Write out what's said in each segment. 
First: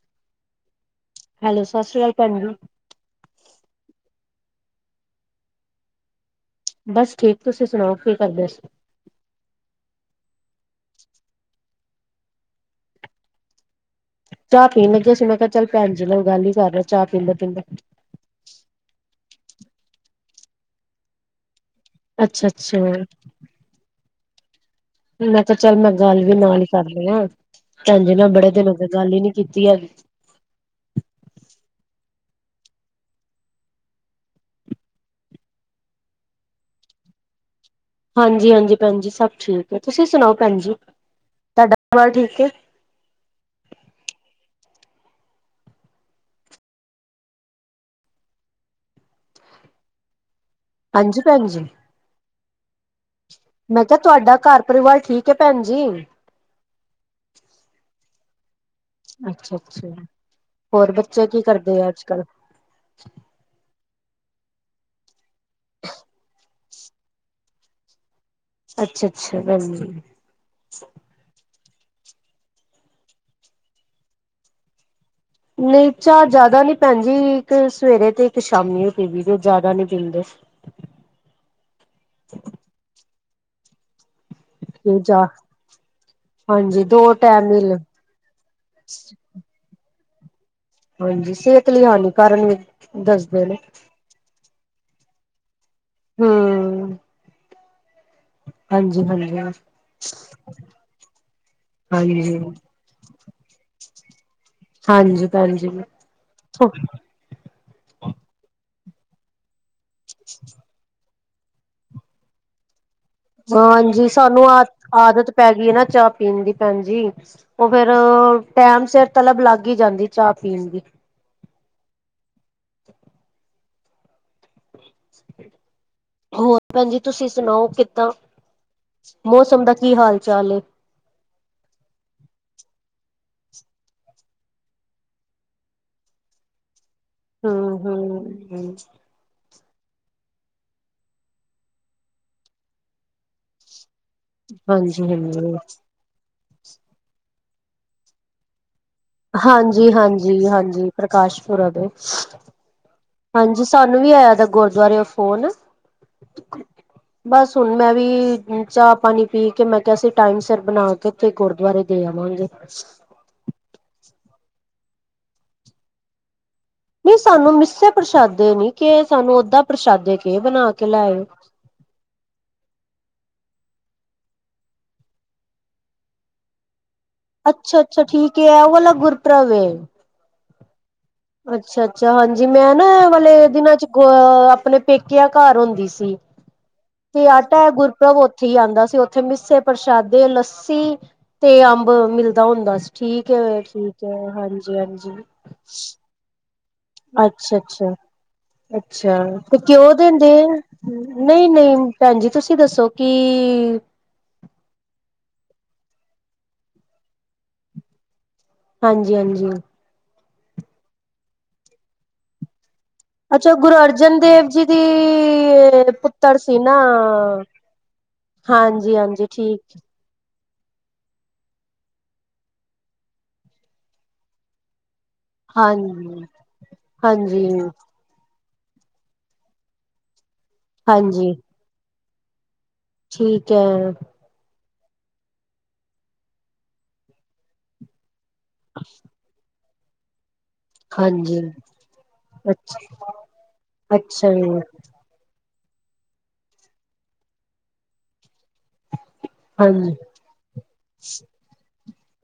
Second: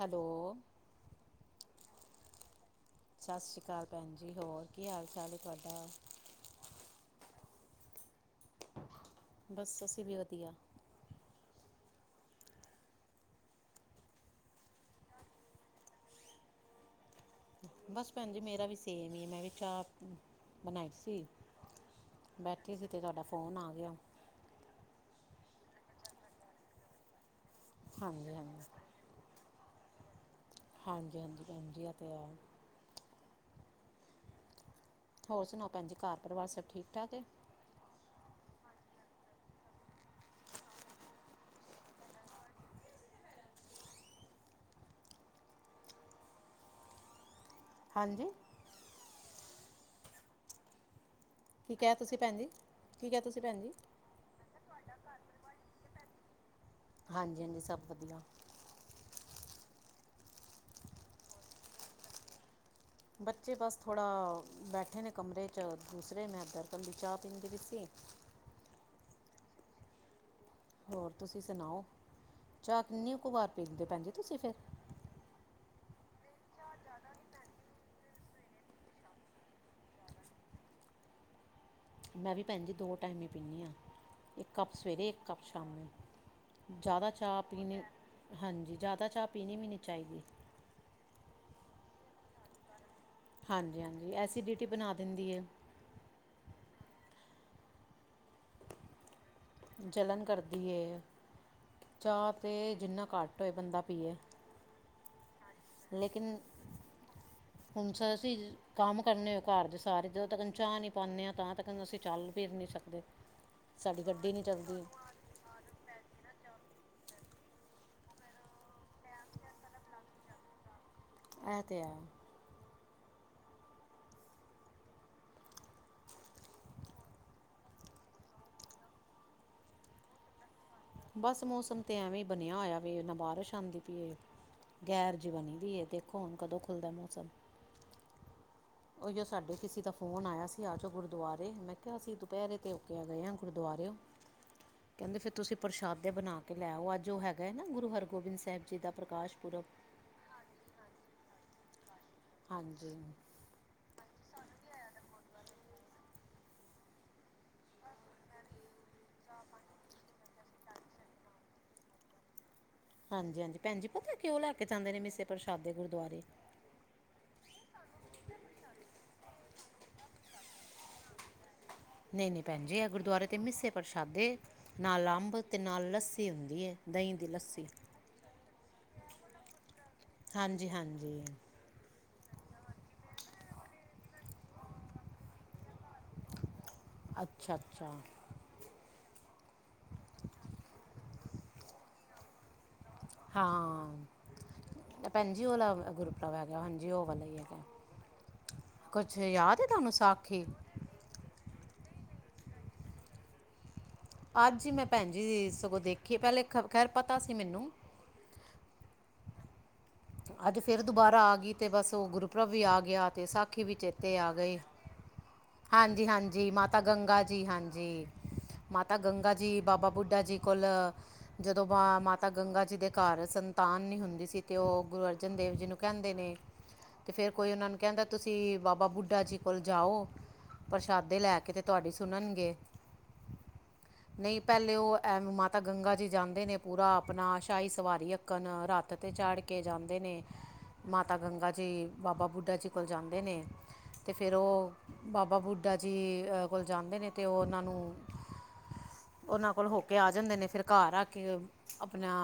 Hello! Hello, ਸਤਿ ਸ਼੍ਰੀ ਅਕਾਲ ਭੈਣ ਜੀ। ਸਤਿ ਸ਼੍ਰੀ ਅਕਾਲ ਭੈਣ ਜੀ, ਹੋਰ ਕੀ ਹਾਲ ਚਾਲ ਏ ਤੁਹਾਡਾ? ਬਸ ਠੀਕ, ਤੁਸੀਂ ਸੁਣਾਓ ਕੀ ਕਰਦੇ ਸੀ? ਬਸ ਅੱਸੀਂ ਵੀ ਵਧੀਆ। ਚਾਹ ਪੀਣ ਲਗੀ ਸੀ, ਮੈਂ ਕਿਹਾ ਚੱਲ ਭੈਣ ਜੀ ਨਾਲ ਗੱਲ ਹੀ ਕਰਲੋ ਚਾਹ ਪੀਂਦੇ-ਪੀਂਦੇ। ਬਸ ਪੈਣ ਜੀ ਮੇਰਾ ਵੀ ਸੇਮ ਏ, ਮੈਂ ਵੀ ਚਾਹ ਬਣਾਈ ਸੀ। ਅੱਛਾ ਬੈਠੀ ਅੱਛਾ ਸੀ ਤੇ ਮੈਂ ਤੁਹਾਡਾ ਫੋਨ ਆ ਗਿਆ। ਮੈਂ ਕਿਹਾ ਚੱਲ ਮੈਂ ਗੱਲ ਵੀ ਨਾਲ ਹੀ ਕਰਦੀ ਆ, ਭੈਣਜੀ ਨਾ ਹਾਂਜੀ ਬੜੇ ਹਾਂਜੀ ਦਿਨ ਹੋ ਗਏ ਗੱਲ ਨੀ ਕੀਤੀ ਹੈਗੀ। ਹਾਂਜੀ-ਹਾਂਜੀ ਭੈਣ ਜੀ ਆ ਤੇ ਏ। ਹੋਰ ਸੁਣਾਓ ਭੈਣੀ ਘਰ ਪਰਿਵਾਰ ਸਭ ਠੀਕ ਠਾਕ ਐ? ਹਾਂਜੀ-ਹਾਂਜੀ, ਭੈਣ ਜੀ, ਸਭ ਠੀਕ ਐ। ਤੁਸੀਂ ਸੁਣਾਓ ਭੈਣ ਜੀ ਤੁਹਾਡਾ ਹਾਲ ਠੀਕ ਐ? ਹਾਂਜੀ। ਪੰਜ ਭੈਣ ਜੀ। ਕਿਆ ਤੁਸੀਂ ਭੈਣ ਜੀ, ਕੀ ਕਿਹਾ ਤੁਸੀਂ ਭੈਣ ਜੀ? ਮੈਂ ਕਿਹਾ ਤੁਹਾਡਾ ਘਰ ਪਰਿਵਾਰ ਠੀਕ ਐ ਭੈਣ ਜੀ। ਹਾਂਜੀ-ਹਾਂਜੀ ਸਭ ਵਧੀਆ। ਅੱਛਾ-ਅੱਛਾ, ਹੋਰ ਬੱਚੇ ਕੀ ਕਰਦੇ ਆ ਅੱਜ ਕੱਲ? ਬੱਚੇ ਬਸ ਥੋੜ੍ਹਾ ਬੈਠੇ ਨੇ ਕਮਰੇ ਚ ਦੂਸਰੇ, ਮੈਂ ਏਦਰ ਕੱਲੀ ਚਾਹ ਪੀਂਦੀ ਪਈ ਸੀ। ਅੱਛਾ-ਅੱਛਾ, ਵੈਸੇ ਹੋਰ ਤੁਸੀਂ ਸੁਣਾਓ, ਚਾਹ ਕਿੰਨੀ ਕੁ ਬਾਰ ਪੀਂਦੇ, ਭੈਣਜੀ ਤੁਸੀਂ ਫਿਰ? ਨਈ ਚਾਹ ਜਿਆਦਾ ਨੀ ਭੈਣ ਜੀ ਇੱਕ ਸਵੇਰੇ ਤੇ, ਇੱਕ ਸ਼ਾਮੀ ਉਹ ਪੀਵ ਦੀ ਜਿਆਦਾ ਨੀ ਪੀਂਦੇ। ਮੈਂ ਵੀ ਭੈਣ ਜੀ ਦੋ ਟਾਈਮ ਇ ਪੀਂਦੀ ਆ। ਇੱਕ ਕੱਪ ਕਿ ਸਵੇਰੇ, ਇੱਕ ਜਾ ਕੱਪ ਸ਼ਾਮੀ ਹਾਂਜੀ ਦੋ ਜ਼ਿਆਦਾ ਚਾਹ ਟਾਈਮ ਮਿਲ ਪੀਣੇ, ਹਾਂਜੀ ਜ਼ਿਆਦਾ ਚਾਹ ਪੀਣੀ ਵੀ ਨਹੀਂ ਚਾਹੀਦੀ। ਹਾਂਜੀ, ਸਿਹਤ ਲਈ ਹਾਨੀਕਾਰਨ ਵੀ ਦੱਸ ਹਾਂਜੀ-ਹਾਂਜੀ, ਐਸੀਡਿਟੀ ਬਣਾ ਦਿੰਦੀ ਐ। ਹੂੰ। ਹਾਂਜੀ ਹਾਂਜੀ ਹਾਂਜੀ ਜਲਣ ਕਰਦੀ ਐ, ਹਾਂਜੀ ਚਾਹ ਜਿੰਨਾ ਘੱਟ ਟੋ ਬੰਦਾ ਪੀਏ। ਹਾਂਜੀ। ਲੇਕਿਨ ਹੁਣ ਅਸੀਂ ਕੰਮ ਕਰਨੇ ਹੋਏ ਘਰ ਦੇ, ਸਾਰੇ ਜਦੋਂ ਤੱਕ ਚਾਹ ਨਹੀਂ ਪਾਉਣੇ ਆ ਤਾਂ ਤੱਕਨ ਅਸੀਂ ਚੱਲ ਵੀਰ ਨਹੀਂ ਸਕਦੇ। ਹ ਸਾਡੀ ਹਾਂਜੀ, ਗੱਡੀ ਨਹੀਂ ਸਾਨੂੰ ਆਦ ਚੱਲਦੀ ਆਦਤ ਪੈ ਗਈ ਨਾ ਚਾਹ ਪੀਣ ਦੀ ਭੈਣ ਜੀ, ਉਹ ਫੇਰ ਟੈਮ ਸਿਰ ਤਲੱਬ ਲੱਗ ਹੀ ਜਾਂਦੀ। ਚਾਹ ਪੀਣ ਦੀ ਇਹ ਤੇ ਹੈ। ਹੋਰ ਭੈਣਜੀ ਤੁਸੀਂ ਸੁਣਾਓ ਕਿੱਦਾਂ? ਮੌਸਮ ਦਾ ਕੀ ਹਾਲ ਚਾਲ ਐ? ਬਸ ਮੌਸਮ ਤੇ ਐਵੇਂ ਹੀ ਬਣਿਆ ਹੋਇਆ ਵੇ, ਨਾ ਬਾਰਿਸ਼ ਆਂਦੀ ਪਈ ਏ। ਗੈਰ ਜਿਹ ਬਣੀ ਦੀ ਏ ਐ, ਦੇਖੋ ਹੁਣ ਕਦੋਂ ਖੁੱਲ੍ਹਦਾ ਮੌਸਮ ਹੂੰ-ਹੂੰ। ਉਹ ਸਾਡੇ ਕਿਸੇ ਦਾ ਫੋਨ ਆਇਆ ਸੀ, ਆ ਜਾਓ ਗੁਰਦੁਆਰੇ ਮੈਂ ਕਿਹਾ ਅਸੀਂ ਦੁਪਹਿਰੇ ਤੇ ਹੋ ਕੇ ਗਏ ਆ ਗੁਰਦੁਆਰੇ ਹਾਂਜੀ ਕਹਿੰਦੇ ਫਿਰ ਤੁਸੀਂ ਹਾਂਜੀ ਪ੍ਰਸ਼ਾਦੇ ਬਣਾ ਕੇ ਲੈਓ ਅੱਜ ਉਹ ਹੈਗਾ ਹੈ ਨਾ ਗੁਰੂ ਹਰਗੋਬਿੰਦ ਸਾਹਿਬ ਜੀ ਦਾ ਪ੍ਰਕਾਸ਼ ਪੁਰਬ ਹਾਂਜੀ-ਹਾਂਜੀ, ਹਾਂਜੀ ਪ੍ਰਕਾਸ਼ਪੁਰਵ ਏ। ਹਾਂਜੀ ਹਾਂਜੀ ਸਾਨੂੰ ਵੀ ਆਇਆ ਦਾ ਗੁਰਦੁਆਰੇਓ ਫੋਨ। ਬਸ ਹੁਣ ਮੈਂ ਵੀ ਚਾ ਪਾਣੀ ਪੀ ਕੇ ਮੈਂ ਕਿਹਾ ਸੀ ਟਾਈਮ ਸਿਰ ਬਣਾ ਕੇ ਤੇ ਗੁਰਦੁਆਰੇ ਦੇ ਆਵਾਂਗੇ। ਹਾਂਜੀ-ਹਾਂਜੀ ਭੈਣਜੀ ਪਤਾ ਕਿਉਂ ਲੈ ਕੇ ਜਾਂਦੇ ਨੇ ਮਿੱਸੇ ਪ੍ਰਸ਼ਾਦੇ ਗੁਰਦੁਆਰੇ? ਨਈ ਸਾਨੂੰ ਮਿਸੇ ਪ੍ਰਸ਼ਾਦੇ ਨੀ ਕੇ ਸਾਨੂੰ ਓਦਾਂ ਪ੍ਰਸ਼ਾਦੇ ਕੇ ਬਣਾ ਕੇ ਲੈ ਆਇਓ। ਨਈਂ-ਨਈਂ ਭੈਣ ਜੀ ਇਹ ਗੁਰਦੁਆਰੇ ਤੇ ਮਿੱਸੇ ਪ੍ਰਸ਼ਾਦੇ ਨਾਲ ਅੰਬ ਤੇ ਨਾਲ ਲੱਸੀ ਹੁੰਦੀ ਹੈ ਦਈ ਅੱਛਾ-ਅੱਛਾ ਠੀਕ ਉਹ ਵਾਲਾ ਗੁਰਪੁਰਬ ਏ। ਹਾਂਜੀ-ਹਾਂਜੀ ਅੱਛਾ-ਅੱਛਾ ਹਾਂਜੀ ਮੈਂ ਨਾ ਵਾਲੇ ਦਿਨਾਂ ਚ ਗ ਆਪਣੇ ਪੇਕਿਆਂ ਘਰ ਹੁੰਦੀ ਸੀ। ਤੇ ਅੱਛਾ ਆਟਾ ਅੱਛਾ ਗੁਰਪੁਰਬ ਉੱ ਥੇ ਹੀ ਆਉਂਦਾ ਸੀ ਉੱਥੇ ਮਿੱਸੇ ਪ੍ਰਸ਼ਾਦੇ, ਲੱਸੀ ਤੇ ਅੰਬ ਮਿਲਦਾ ਹੁੰਦਾ ਸੀ। ਠੀਕ ਹੈ-ਠੀਕ ਹਾਂ ਹੈ ਹਾਂਜੀ-ਹਾਂਜੀ। ਭੈਣ ਜੀ ਉਹਲਾ ਗੁਰਪੁਰਬ ਹੈਗਾ ਹਾਂਜੀ ਉਹ ਵਾਲਾ ਹੀ ਹੈਗਾ ਅੱਛਾ-ਅੱਛਾ, ਕੁਛ ਅੱਛਾ ਤੇ ਯਾਦ ਹੈ ਤੁਹਾਨੂੰ ਕਿਉ ਦਿੰਦੇ। ਸਾਖੀ ਨਈਂ-ਨਈਂ ਭੈਣ ਜੀ ਤੁਸੀਂ ਦੱਸੋ ਕਿ ਅੱਜ ਜੀ ਮੈਂ ਭੈਣ ਜੀ ਸਗੋਂ ਦੇਖੀ ਏ ਪਹਿਲੇ ਖ ਖੈਰ ਪਤਾ ਸੀ ਮੈਨੂੰ। ਹਾਂਜੀ-ਹਾਂਜੀ ਅੱਜ ਫੇਰ ਦੁਬਾਰਾ ਆ ਗਈ ਅਤੇ ਬਸ ਉਹ ਗੁਰਪੁਰਬ ਵੀ ਆ ਗਿਆ। ਤੇ ਅੱਛਾ ਸਾਖੀ ਵੀ ਗੁਰੂ ਚੇਤੇ ਅਰਜਨ ਆ ਦੇਵ ਗਏ ਜੀ ਦੀ ਪੁੱਤਰ ਹਾਂਜੀ-ਹਾਂਜੀ ਸੀ ਨਾ ਮਾਤਾ ਗੰਗਾ ਜੀ ਹਾਂਜੀ। ਮਾਤਾ ਹਾਂਜੀ ਹਾਂਜੀ ਗੰਗਾ ਜੀ ਠੀਕ ਬਾਬਾ ਬੁੱਢਾ ਜੀ ਕੋਲ ਜਦੋਂ ਬਾ ਮਾਤਾ ਗੰਗਾ ਜੀ ਦੇ ਘਰ ਸੰਤਾਨ ਨੀ ਹੁੰਦੀ ਸੀ ਤੇ ਉਹ ਗੁਰੂ ਅਰਜਨ ਦੇਵ ਜੀ ਨੂੰ ਕਹਿੰਦੇ ਹਾਂਜੀ ਨੇ ਤੇ ਫਿਰ ਹਾਂਜੀ ਕੋਈ ਉਹਨਾਂ ਨੂੰ ਕਹਿੰਦਾ ਤੁਸੀਂ ਬਾਬਾ ਬੁੱਢਾ ਜੀ ਕੋਲ ਜਾਓ ਪ੍ਰਸ਼ਾਦੇ ਹਾਂਜੀ ਲੈ ਕੇ ਤੇ ਤੁਹਾਡੀ ਸੁਣਨਗੇ। ਠੀਕ ਐ। ਨਹੀ ਪਹਿਲੇ ਉਹ ਮਾਤਾ ਗੰਗਾ ਜੀ ਜਾਂਦੇ ਨੇ ਪੂਰਾ ਆਪਣਾ ਸ਼ਾਹੀ ਸਵਾਰੀ ਅਕਨ ਰੱਥ ਤੇ ਝੜ ਕੇ ਜਾਂਦੇ ਨੇ। ਮਾਤਾ ਹਾਂਜੀ ਗੰਗਾ ਜੀ ਬਾਬਾ ਬੁੱਢਾ ਜੀ ਅੱਛਾ ਕੋਲ ਜਾਂਦੇ ਨੇ ਅਤੇ ਅੱਛਾ ਫੇਰ ਜੀ ਉਹ ਬਾਬਾ ਬੁੱਢਾ ਜੀ ਅ ਕੋਲ ਜਾਂਦੇ ਨੇ ਤੇ ਉਹ ਉਹਨਾਂ ਨੂੰ ਉਨਾਂ ਕੋਲ ਹੋ ਹਾਂਜੀ ਕੇ ਆ ਜਾਂਦੇ ਨੇ ਫੇਰ ਘਰ ਆ ਕੇ ਆਪਣਾ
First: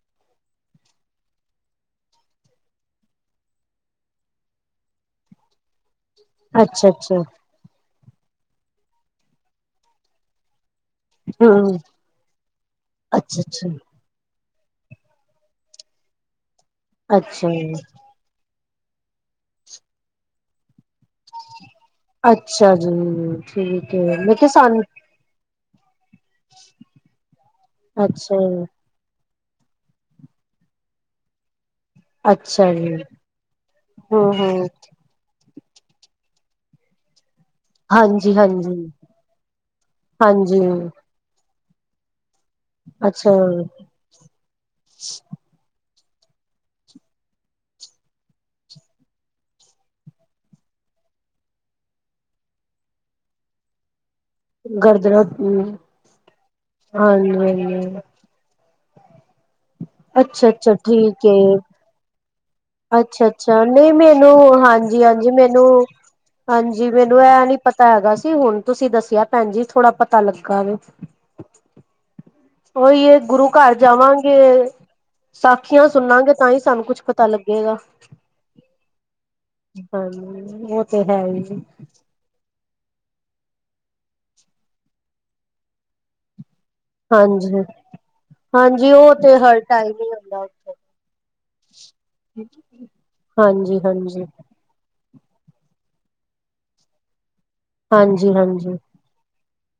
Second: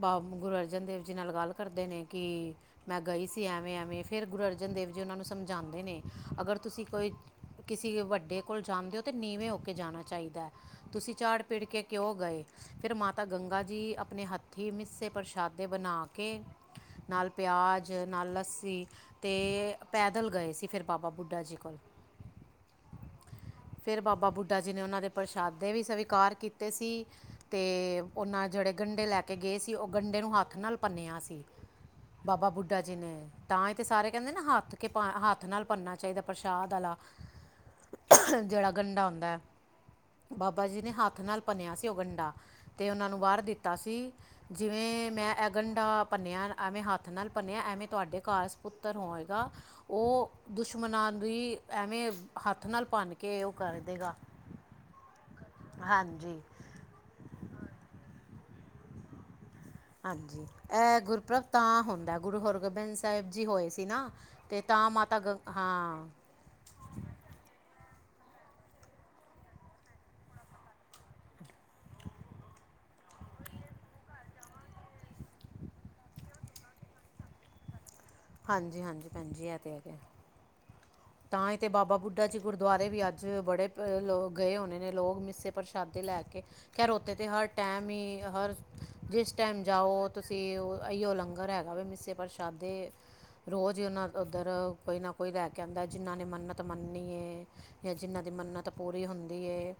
ਬਾਬ ਗੁਰੂ ਅਰਜਨ ਦੇਵ ਜੀ ਨਾਲ ਗੱਲ ਕਰਦੇ ਨੇ ਕਿ ਮੈਂ ਗਈ ਸੀ ਐਵੇਂ-ਐਵੇਂ ਫਿਰ ਗੁਰੂ ਅਰਜਨ ਦੇਵ ਜੀ ਉਹਨਾਂ ਨੂੰ ਸਮਝਾਉਂਦੇ ਨੇ ਅਗਰ ਤੁਸੀਂ ਅੱਛਾ ਕੋਈ ਅੱਛਾ ਕਿਸੇ ਵੱਡੇ ਕੋਲ ਜਾਂਦੇ ਹੋ ਤਾਂ ਨੀਵੇਂ ਹੋ ਕੇ ਜਾਣਾ ਚਾਹੀਦਾ। ਤੁਸੀਂ ਝਾੜ ਪੀੜ ਹਮ ਕੇ ਕਿਉਂ ਗਏ ਫਿਰ ਮਾਤਾ ਅੱਛਾ ਗੰਗਾ ਅੱਛਾ ਜੀ ਆਪਣੇ ਹੱਥ ਠੀ ਮਿੱਸੇ ਪ੍ਰਸ਼ਾਦੇ ਬਣਾ ਕੇ ਨਾਲ ਅੱਛਾ ਜੀ ਪਿਆਜ਼ ਨਾਲ ਲਸੀ ਤੇ ਪੈਦਲ ਗਏ ਸੀ ਫੇਰ। ਬਾਬਾ ਬੁੱਢਾ ਜੀ ਕੋਲ ਅੱਛਾ ਜੀ ਠੀਕ ਫੇਰ ਹੈ ਬਾਬਾ ਮੈਂ ਕਿਹਾ ਬੁੱਢਾ ਜੀ ਨੇ ਸਾਨੂੰ ਉਨਾਂ ਦੇ ਪ੍ਰਸ਼ਾਦੇ ਵੀ ਸਵੀਕਾਰ ਕੀਤੇ ਸੀ ਤੇ ਅੱਛਾ ਉਨਾਂ ਜੇੜੇ ਗੰਡੇ ਲੈ ਕੇ ਗਏ ਸੀ ਉਹ ਗੰਡੇ ਨੂੰ ਹੱਥ ਨਾਲ ਪੰੰਨਿਆ ਸੀ। ਬਾਬਾ ਬੁੱਢਾ ਜੀ ਨੇ ਤਾਂ ਹੀ ਤੇ ਸਾਰੇ ਹਮ ਕਹਿੰਦੇ ਨਾ ਹਮ ਹੱਥ ਕੇ ਭਾ ਹੱਥ ਨਾਲ ਭਨਨਾ ਚਾਹੀਦਾ ਪ੍ਰਸ਼ਾਦ ਆਲਾ। ਹਾਂਜੀ ਜੇੜਾ ਹਾਂਜੀ ਗੰਡਾ ਹੁੰਦਾ ਹੈ ਹਾਂਜੀ ਬਾਬਾ ਜੀ ਨੇ ਹ ਥ ਨਾਲ ਭਣਿਆ ਸੀ ਉਹ ਗੰਡਾ ਤੇ ਉਹਨਾਂ ਨੂੰ ਅੱਛਾ ਵਰ ਦਿੱਤਾ ਸੀ ਜਿਵੇਂ ਮੈਂ ਐ ਗੰਡਾ ਭੰਨਿਆ ਐਵੇਂ ਹੱਥ ਨਾਲ ਭੰਨਿਆ ਐਵੇਂ ਤੁਹਾਡੇ ਘਾਸ ਪੁੱਤਰ ਹੋਏਗਾ ਉਹ ਦੁਸ਼ਮਣਾਂ ਦੀ ਐਵੇਂ ਹੱਥ ਨਾਲ ਭੰਨ ਕੇ ਉਹ ਕਰ ਦੇਗਾ। ਗਰਦਨ ਉਹ ਹਾਂਜੀ ਹਾਂਜੀ-ਹਾਂਜੀ। ਹਾਂਜੀ ਅੱਛਾ ਅੱਛਾ ਐ ਠੀਕ ਗੁਰਪੁਰਬ ਏ ਤਾਂ ਹੁੰਦਾ ਗੁਰੂ ਹਰ ਗੋਬਿੰਦ ਅੱਛਾ ਸਾਹਿਬ ਜੀ ਅੱਛਾ ਹੋਏ ਸੀ ਨਹੀਂ ਨਾ, ਮੈਨੂੰ ਤੇ ਤਾਂ ਹਾਂਜੀ ਮਾਤਾ ਹਾਂਜੀ ਗੰ ਮੈਨੂੰ ਹਾਂ ਹਾਂਜੀ ਮੈਨੂੰ ਇਹ ਨੀ ਪਤਾ ਹੈਗਾ ਸੀ, ਹੁਣ ਤੁਸੀਂ ਦੱਸਿਆ ਭੈਣ ਜੀ ਥੋੜਾ ਪਤਾ ਲੱਗਾ ਵੇ। ਉਹੀ ਹੈ, ਗੁਰੂ ਘਰ ਜਾਵਾਂਗੇ ਸਾਖੀਆਂ ਸੁਣਾਂਗੇ, ਤਾਂ ਹੀ ਸਾਨੂੰ ਕੁੱਛ ਪਤਾ ਲੱਗੇਗਾ। ਹਾਂਜੀ ਹਾਂਜੀ ਭੈਣਜੀ, ਇਹ ਤੇ ਹੈਗੇ। ਉਹ ਤੇ ਹੈ ਤਾਂ ਇਹ ਹੀ ਤੇ ਬਾਬਾ ਬੁੱਢ ਦਾ ਜੇ ਗੁਰਦੁਆਰੇ ਵੀ ਅੱਜ ਬੜੇ ਗਏ ਹੋਣੇ ਨੇ, ਲੋਕ ਮਿੱਸੇ ਪ੍ਰਸ਼ਾਦੇ ਲੈ ਕੇ, ਖਰੋਤੇ 'ਤੇ ਹਰ ਹਾਂਜੀ ਟਾਈਮ ਹੀ ਹਰ, ਹਾਂਜੀ ਉਹ ਜਿਸ ਤੇ ਹਰ ਟਾਈਮ ਜਾਓ ਹੀ ਹੁੰਦਾ ਤੁਸੀਂ ਉੱਥੇ ਉਹ ਇਹੀਓ ਲੰਗਰ ਹੈਗਾ ਵੇ ਮਿਸੇ ਪਰਸ਼ਾਦੇ, ਹਾਂਜੀ ਰੋਜ਼ ਉਹਨਾ ਹਾਂਜੀ ਉੱਧਰ, ਕੋਈ ਨਾ ਕੋਈ ਲੈ ਕੇ ਆਉਂਦਾ, ਜਿਨ੍ਹਾਂ ਨੇ ਮੰਨਤ ਮੰਨਨੀ ਹੈ ਜਾਂ ਜਿਨ੍ਹਾਂ ਦੀ ਹਾਂਜੀ ਮੰਨਤ ਹਾਂਜੀ ਪੂਰੀ ਹੁੰਦੀ ਹੈ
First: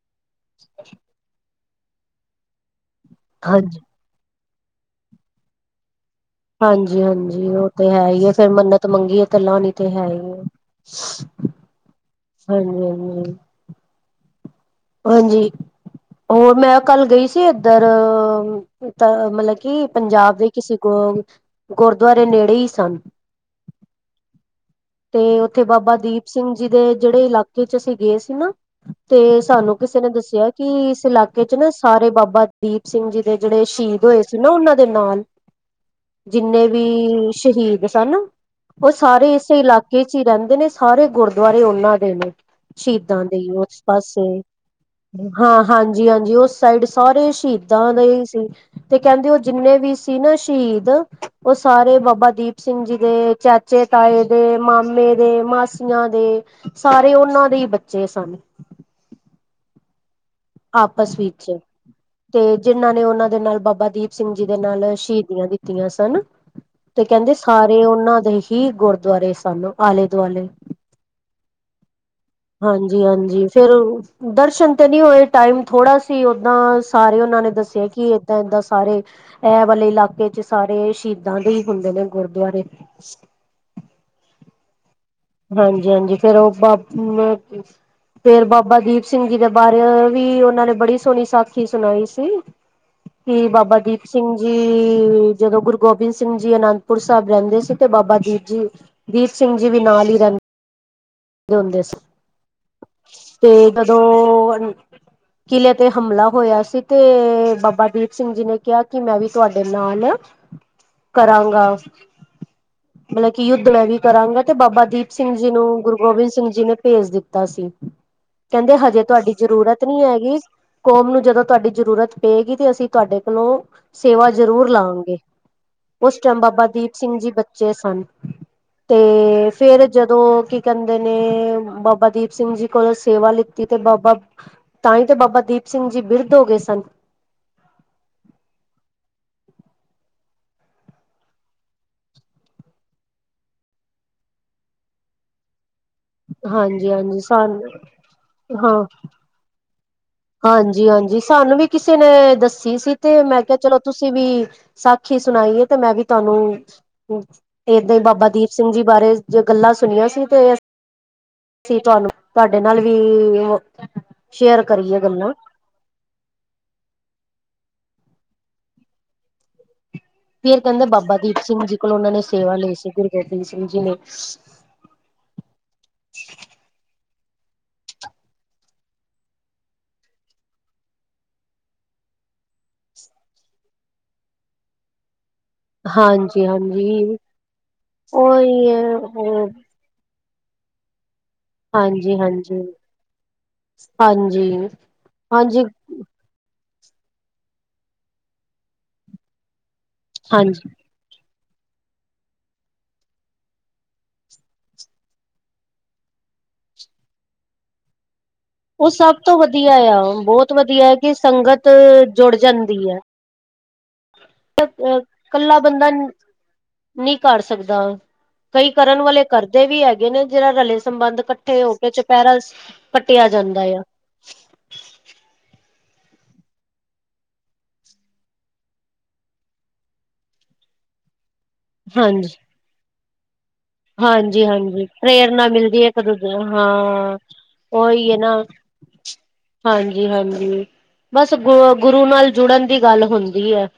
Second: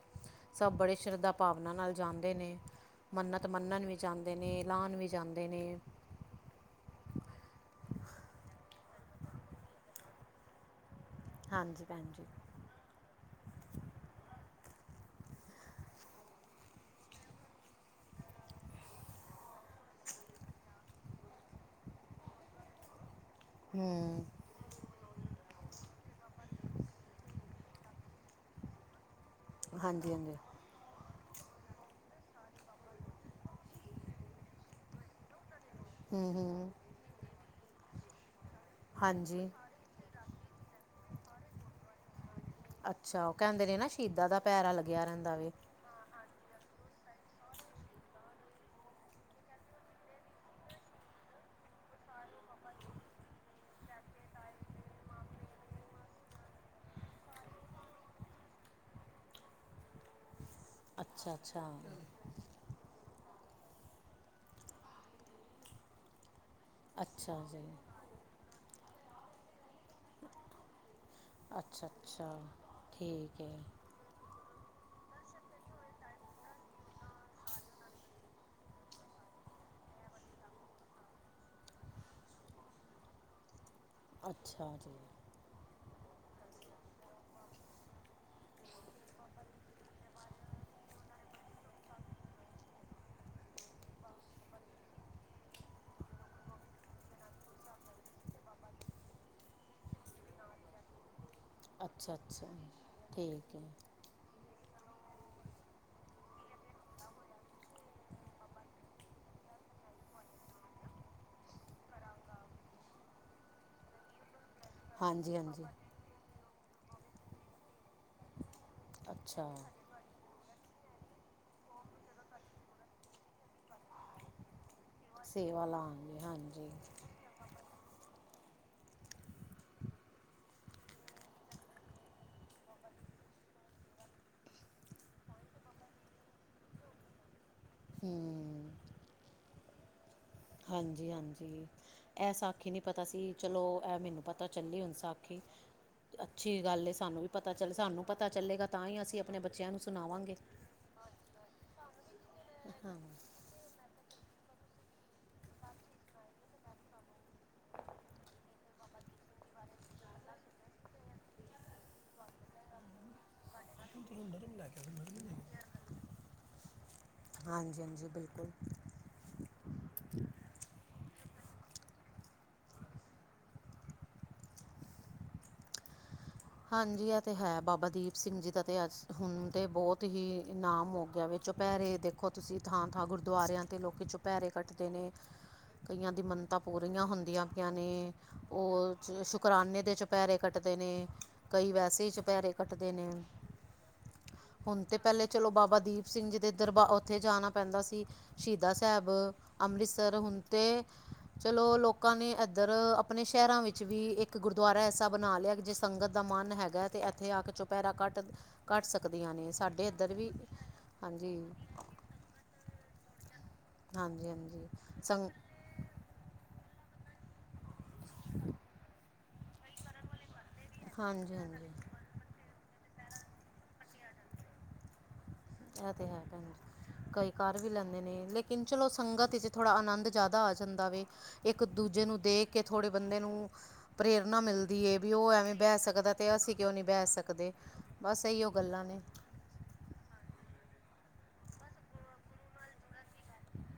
ਸਭ ਬੜੇ ਸ਼ਰਧਾ ਭਾਵਨਾ ਨਾਲ ਜਾਂਦੇ ਨੇ, ਮੰਨਤ ਹਾਂਜੀ ਮੰਨਣ ਵਿੱਚ ਜਾਂਦੇ ਨੇ, ਲਾਨ ਵੀ ਜਾਂਦੇ ਨੇ, ਹਾਂਜੀ- ਹਾਂਜੀ ਉਹ ਤੇ ਹੈ ਹੀ, ਫੇਰ ਮੰਨਤ ਮੰਗੀਏ ਤਲਾਂ ਨੀ ਤੇ ਹੈ ਹੀ, ਹਾਂਜੀ, ਭੈਣ ਜੀ ਹਾਂਜੀ- ਹਾਂਜੀ ਹ ਹਾਂਜੀ, ਹੋਰ ਮੈਂ ਕੱਲ ਗਈ ਸੀ। ਇੱਧਰ, ਤਾਂ ਮਤਲਬ ਕਿ ਪੰਜਾਬ ਦੇ ਕਿਸੇ ਗੁ ਗੁਰ ਗੁਰਦੁਆਰੇ ਨੇੜੇ ਹੀ ਸਨ। ਹੂੰ, ਤੇ ਉੱਥੇ ਬਾਬਾ ਦੀਪ ਸਿੰਘ ਜੀ ਦੇ ਜਿਹੜੇ ਇਲਾਕੇ 'ਚ ਅਸੀਂ ਗਏ ਸੀ ਨਾ, ਤੇ, ਸਾਨੂੰ ਕਿਸੇ ਨੇ ਹਾਂਜੀ ਹਾਂਜੀ ਦੱਸਿਆ ਕਿ ਇਸ ਇਲਾਕੇ 'ਚ ਨਾ ਸਾਰੇ ਬਾਬਾ ਦੀਪ ਸਿੰਘ ਜੀ ਦੇ ਜਿਹੜੇ ਸ਼ਹੀਦ ਹੋਏ ਸੀ ਨਾ, ਉਹਨਾਂ ਦੇ ਨਾਲ ਹੂੰ ਜਿੰਨੇ ਹੂੰ ਵੀ ਸ਼ਹੀਦ ਸਨ, ਉਹ ਸਾਰੇ ਹਾਂਜੀ ਇਸੇ ਇਲਾਕ ਕੇ 'ਚ ਹੀ ਰਹਿੰਦੇ ਨੇ, ਸਾਰੇ ਗੁਰਦੁਆਰੇ ਉਹਨਾਂ ਦੇ ਨੇ, ਸ਼ਹੀਦਾਂ ਅੱਛਾ ਉਹ ਦੇ, ਕਹਿੰਦੇ ਨੇ ਉਸ ਨਾ ਪਾਸੇ ਸ਼ਹੀਦਾਂ ਦਾ ਪੈਰਾ ਲੱਗਿਆ ਰਹਿੰਦਾ ਵੇ ਹਾਂ। ਹਾਂਜੀ -ਹਾਂਜੀ ਉਸ ਸਾਈਡ, ਸਾਰੇ ਸ਼ਹੀਦਾਂ ਦੇ ਹੀ ਸੀ ਤੇ ਕਹਿੰਦੇ ਉਹ ਜਿੰਨੇ ਵੀ ਸੀ ਨਾ ਸ਼ਹੀਦ, ਉਹ ਸਾਰੇ ਬਾਬਾ ਦੀਪ ਸਿੰਘ ਜੀ ਦੇ, ਚਾਚੇ -ਤਾਏ ਦੇ ਤਾਏ ਮਾਮੇ ਦੇ, ਮਾਸੀਆਂ ਦੇ ਸਾਰੇ ਉਹਨਾਂ ਦੇ ਹੀ ਬੱਚੇ ਸਨ। ਆਪਸ ਅੱਛਾ ਵਿੱਚ, ਅੱਛਾ ਤੇ, ਜਿਨ੍ਹਾਂ ਨੇ ਉਹਨਾਂ ਦੇ ਨਾਲ ਬਾਬਾ ਦੀਪ ਸਿੰਘ ਜੀ ਦੇ ਨਾਲ ਸ਼ਹੀਦੀਆਂ ਦਿੱਤੀਆਂ ਸਨ। ਤੇ ਕਹਿੰਦੇ, ਅੱਛਾ ਜੀ ਸਾਰੇ ਉਹਨਾਂ ਦੇ ਹੀ ਗੁਰਦੁਆਰੇ ਸਨ ਆਲੇ -ਦੁਆਲੇ ਅੱਛਾ, ਅੱਛਾ ਹਾਂਜੀ- ਠੀਕ ਹਾਂਜੀ ਹੈ ਫੇਰ ਦਰਸ਼ਨ ਤੇ ਨਹੀ ਹੋਏ, ਟਾਈਮ ਥੋੜ੍ਹਾ ਸੀ ਓਦਾਂ, ਸਾਰੇ ਉਹਨਾ ਨੇ ਦੱਸਿਆ ਕਿ ਏਦਾਂ-ਏਦਾਂ ਸਾਰੇ। ਇਹ ਵਾਲੇ ਇਲਾਕੇ 'ਚ ਸਾਰੇ ਸ਼ਹੀਦਾਂ ਦੇ ਹੀ ਹੁੰਦੇ ਨੇ ਗੁਰਦੁਆਰੇ ਅਛਾ ਜੀ- ਹਾਂਜੀ- ਹਾਂਜੀ ਫੇਰ ਉਹ ਬਾ, ਫੇਰ ਬਾਬਾ ਦੀਪ- ਸਿੰਘ ਜੀ ਦੇ ਬਾਰੇ ਵੀ,, ਉਹਨਾਂ ਨੇ ਬੜੀ ਸੋਹਣੀ ਸਾਖੀ ਸੁਣਾਈ ਸੀ। ਕਿ ਬਾਬਾ ਦੀਪ ਸਿੰਘ ਜੀ, ਜਦੋਂ ਗੁਰੂ ਗੋਬਿੰਦ ਸਿੰਘ ਜੀ ਅਨੰਦਪੁਰ ਸਾਹਿਬ। ਰਹਿੰਦੇ ਸੀ ਤੇ ਬਾਬਾ ਦੀਪ ਜੀ, ਦੀਪ ਸਿੰਘ ਜੀ ਵੀ ਨਾਲ ਹੀ ਰਹਿੰਦੇ। ਹੁੰਦੇ ਅਛਾ- ਅਛਾ ਠੀਕ ਹੈ। ਤੋ ਕਿਲੇ ਤੇ ਹਮਲਾ ਹੋਇਆ ਸੀ ਤੇ, ਬਾਬਾ ਬਾਬਾ ਦੀਪ ਸਿੰਘ ਜੀ ਨੇ ਕਿਹਾ ਕਿ ਮੈਂ ਵੀ ਤੁਹਾਡੇ ਨਾਲ, ਕਰਾਂਗਾ। ਮਤਲਬ ਕਿ, ਯੁੱਧ ਮੈਂ ਵੀ ਕਰਾਂਗਾ। ਤੇ ਬਾਬਾ ਦੀਪ ਸਿੰਘ ਹਾਂਜੀ ਜੀ ਹਾਂਜੀ ਨੂੰ, ਗੁਰੂ ਗੋਬਿੰਦ ਸਿੰਘ ਜੀ ਨੇ ਭੇਜ ਦਿਤਾ ਸੀ। ਕਹਿੰਦੇ ਹਜੇ, ਤੁਹਾਡੀ ਅੱਛਾ ਜ਼ਰੂਰਤ ਨਹੀ ਹੈਗੀ। ਕੌਮ ਨੂੰ ਜਦੋਂ ਤੁਹਾਡੀ ਜ਼ਰੂਰਤ ਪਏਗੀ, ਤੇ ਅਸੀਂ ਤੁਹਾਡੇ ਕੋਲੋਂ ਸੇਵਾ ਜ਼ਰੂਰ ਲਾਾਂਗੇ, ਸੇਵਾ ਉਸ ਲਾਂਗੇ ਟਾਈਮ ਬਾਬਾ ਹਾਂਜੀ ਦੀਪ ਸਿੰਘ ਜੀ ਬ ਚੇ ਸਨ ਤੇ ਫੇਰ ਜਦੋਂ ਕਿ ਕਹਿੰਦੇ ਨੇ ਬਾਬਾ ਦੀਪ ਸਿੰਘ ਜੀ ਕੋਲੋਂ ਸੇਵਾ ਲਿੱਤੀ। ਤੇ ਬਾਬਾ ਤਾਂਹੀ ਤੇ ਬਾਬਾ ਦੀਪ ਸਿੰਘ ਜੀ ਬਿਰਦ ਹੋ ਗਏ ਸਨ। ਹੂੰ ਹਾਂਜੀ -ਹਾਂਜੀ। ਇਹ ਸਾਖੀ ਨਹੀ ਪਤਾ ਸੀ ਚਲੋ ਇਹ ਮੈਨੂੰ ਪਤਾ ਚਲੀ ਹੁਣ ਸਾਖੀ। ਅਛੀ ਗੱਲ ਹਾਂਜੀ ਏ ਹਾਂਜੀ ਸਾਨੂੰ ਵੀ ਪਤਾ ਚਲ ਸਾਨੂੰ ਪਤਾ ਚਲੇਗਾ ਤਾਂ ਹੀ ਅਸੀ ਆਪਣੇ ਬੱਚਿਆਂ ਨੂੰ ਸੁਣਾਵਾਂਗੇ। ਹਾਂਜੀ, ਹਾਂਜੀ ਸਾਨੂੰ ਵੀ ਕਿਸੇ ਨੇ ਦੱਸੀ ਸੀ ਤੇ ਮੈਂ ਕਿਹਾ ਚਲੋ ਤੁਸੀਂ ਵੀ। ਸਾਖੀ ਸੁਣਾਈਏ ਤੇ ਮੈ ਵੀ ਤੁਹਾਨੂੰ ਏਦਾਂ ਈ ਬਾਬਾ ਦੀਪ ਸਿੰਘ ਜੀ ਬਾਰੇ ਜ ਗੱਲਾਂ ਸੁਣੀਆਂ ਸੀ ਤੇ ਅਸੀ ਤੁਹਾਨੂੰ ਤੁਹਾਡੇ ਨਾਲ ਵੀ ਸ਼ੇਅਰ ਕਰੀਏ ਗੱਲਾ ਹਾਂਜੀ- ਹਾਂਜੀ ਬਿਲਕੁਲ। ਫਿਰ ਕਹਿਦੇ ਬਾਬਾ ਦੀਪ ਸਿੰਘ ਜੀ ਕੋਲ ਉਹਨਾਂ ਨੇ ਸੇਵਾ ਲਈ ਸੀ ਗੁਰੂ ਗੋਬਿੰਦ ਸਿੰਘ ਜੀ ਨੇ ਹਾਂਜੀ ਇਹ ਤੇ ਹੈ, ਬਾਬਾ ਦੀਪ ਸਿੰਘ ਜੀ ਦਾ ਤਾਂ ਅੱਜ ਹੁਣ ਤੇ ਬਹੁਤ ਹੀ ਇਨਾਮ ਹੋ ਗਿਆ ਵਿੱਚ। ਪੈਰੇ ਦੇਖੋ ਤੁਸੀ ਥਾਂ- ਥਾਂ ਗੁਰਦੁਆਰਿਆਂ ਤੇ ਲੋਕੀ ਚੋਪੈਰੇ ਕੱਟਦੇ ਨੇ [inaudible] ਕਈਆਂ ਦੀ ਮੰਨਤਾ ਪੂਰੀਆਂ ਹਾਂਜੀ-ਹਾਂਜੀ ਹੁੰਦੀਆਂ ਪਈਆਂ ਨੇ ਉਹੀ ਹੈ ਉਹ ਸ਼ੁਕਰਾਨੇ ਦੇ ਚ ਪੈਰੇ ਕੱਟਦੇ ਨੇ ਕਈ ਵੈਸੇ ਹੀ ਚੁਪਹਿਰੇ ਹਾਂਜੀ-ਹਾਂਜੀ ਕੱਟਦੇ ਨੇ ਹੁਣ ਤੇ ਪਹਿਲੇ ਚਲੋ ਬਾਬਾ ਹਾਂਜੀ-ਹਾਂਜੀ-ਹਾਂਜੀ ਦੀਪ ਸਿੰਘ ਜੀ ਦੇ ਦਰਬਾਰ ਉਥੇ ਜਾਣਾ ਪੈਦਾ ਸੀ ਸ਼ਹੀਦਾ ਸਾਹਿਬ ਅੰਮ੍ਰਿਤਸਰ ਹੁਣ ਤੇ ਚਲੋ ਲੋਕਾਂ ਨੇ ਇਧਰ ਆਪਣੇ ਸ਼ਹਿਰਾਂ ਵਿਚ ਵੀ ਇਕ ਗੁਰਦੁਆਰਾ ਐਸਾ ਬਣਾ ਲਿਆ ਜੇ ਸੰਗਤ ਦਾ ਮਨ ਹੈਗਾ ਤੇ ਇਥੇ ਆ ਕੇ ਚੁਪਹਿਰਾ ਕੱਟ ਕੱਟ ਉਹ ਸਭ ਸਕਦੀਆਂ ਤੋ ਨੇ ਵਧੀਆ ਸਾਡੇ ਆ ਇੱਧਰ ਵੀ ਬਹੁਤ ਵਧੀਆ ਹੈ ਕਿ ਹਾਂਜੀ ਸੰਗਤ ਜੁੜ ਜਾਦੀ ਹੈ। ਹਾਂਜੀ ਅ ਹਾਂਜੀ ਸੰਗ ਕੱਲਾ ਬੰਦਾ, ਨਹੀ ਕਰ ਸਕਦਾ। ਕਈ ਕਰਨ ਵਾਲੇ ਕਰਦੇ ਵੀ ਹੈਗੇ ਨੇ ਜਿਹੜਾ ਰਲੇ ਸੰਬੰਧ ਹਾਂਜੀ ਇਕੱਠੇ ਹਾਂਜੀ ਹੋ ਕੇ [unintelligible] ਕੱਟਿਆ ਜਾਂਦਾ ਆ। ਇਹ ਤੇ ਹੈ ਭੈਣਜੀ। ਕਈ ਕਰ ਵੀ ਲੈਦੇ ਨੇ ਲੇਕਿਨ ਚਲੋ ਸੰਗਤ ਵਿਚ ਥੋੜ੍ਹਾ ਆਨੰਦ ਜਿਆਦਾ ਆ ਜਾਦਾ ਵੇ। ਇਕ ਦੂਜੇ ਨੂੰ ਹਾਂਜੀ। ਦੇਖ ਕੇ ਥੋੜ੍ਹੇ ਬੰਦੇ ਨੂੰ ਪ੍ਰੇਰਨਾ ਹਾਂਜੀ ਹਾਂਜੀ ਮਿਲਦੀ ਹੈ ਵੀ ਉਹ ਪ੍ਰੇਰਨਾ ਐਵੇਂ ਬਹਿ ਮਿਲਦੀ ਹੈ ਇੱਕ ਸਕਦਾ ਦੂਜੇ ਤੇ ਨੂੰ ਅਸੀਂ ਕਿਉਂ ਨਹੀਂ ਬਹਿ ਹਾਂ ਸਕਦੇ ਉਹੀ ਹੈ ਬਸ ਨਾ ਇਹੀਯੋ ਮ [inaudible] ਹਾਂਜੀ -ਹਾਂਜੀ ਬਸ ਗੁ ਗੁਰੂ ਨਾਲ ਜੁੜਨ ਦੀ ਗੱਲ ਹੁੰਦੀ ਹੈ।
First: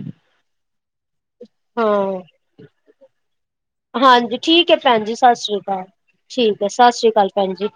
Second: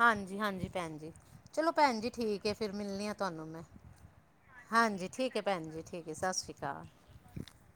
ਹਾਂਜੀ- ਹਾਂਜੀ ਭੈਣ ਜੀ ਚਲੋ ਭੈਣ ਜੀ, ਹਾਂ ਠੀਕ ਹੈ ਫਿਰ ਮਿਲਣੀ ਆ ਤੁਹਾਨੂੰ ਮੈਂ। ਹਾਂਜੀ, ਠੀਕ ਹੈ ਭੈਣ ਹਾਂਜੀ ਜੀ ਸਤਿ ਠੀਕ ਹੈ ਸ਼੍ਰੀ ਭੈਣ ਜੀ ਅਕਾਲ ਹੈ ਸਤਿ ਸ਼੍ਰੀ ਠੀਕ ਹੈ ਸਤਿ ਸ਼੍ਰੀ ਅਕਾਲ ਭੈਣ ਜੀ।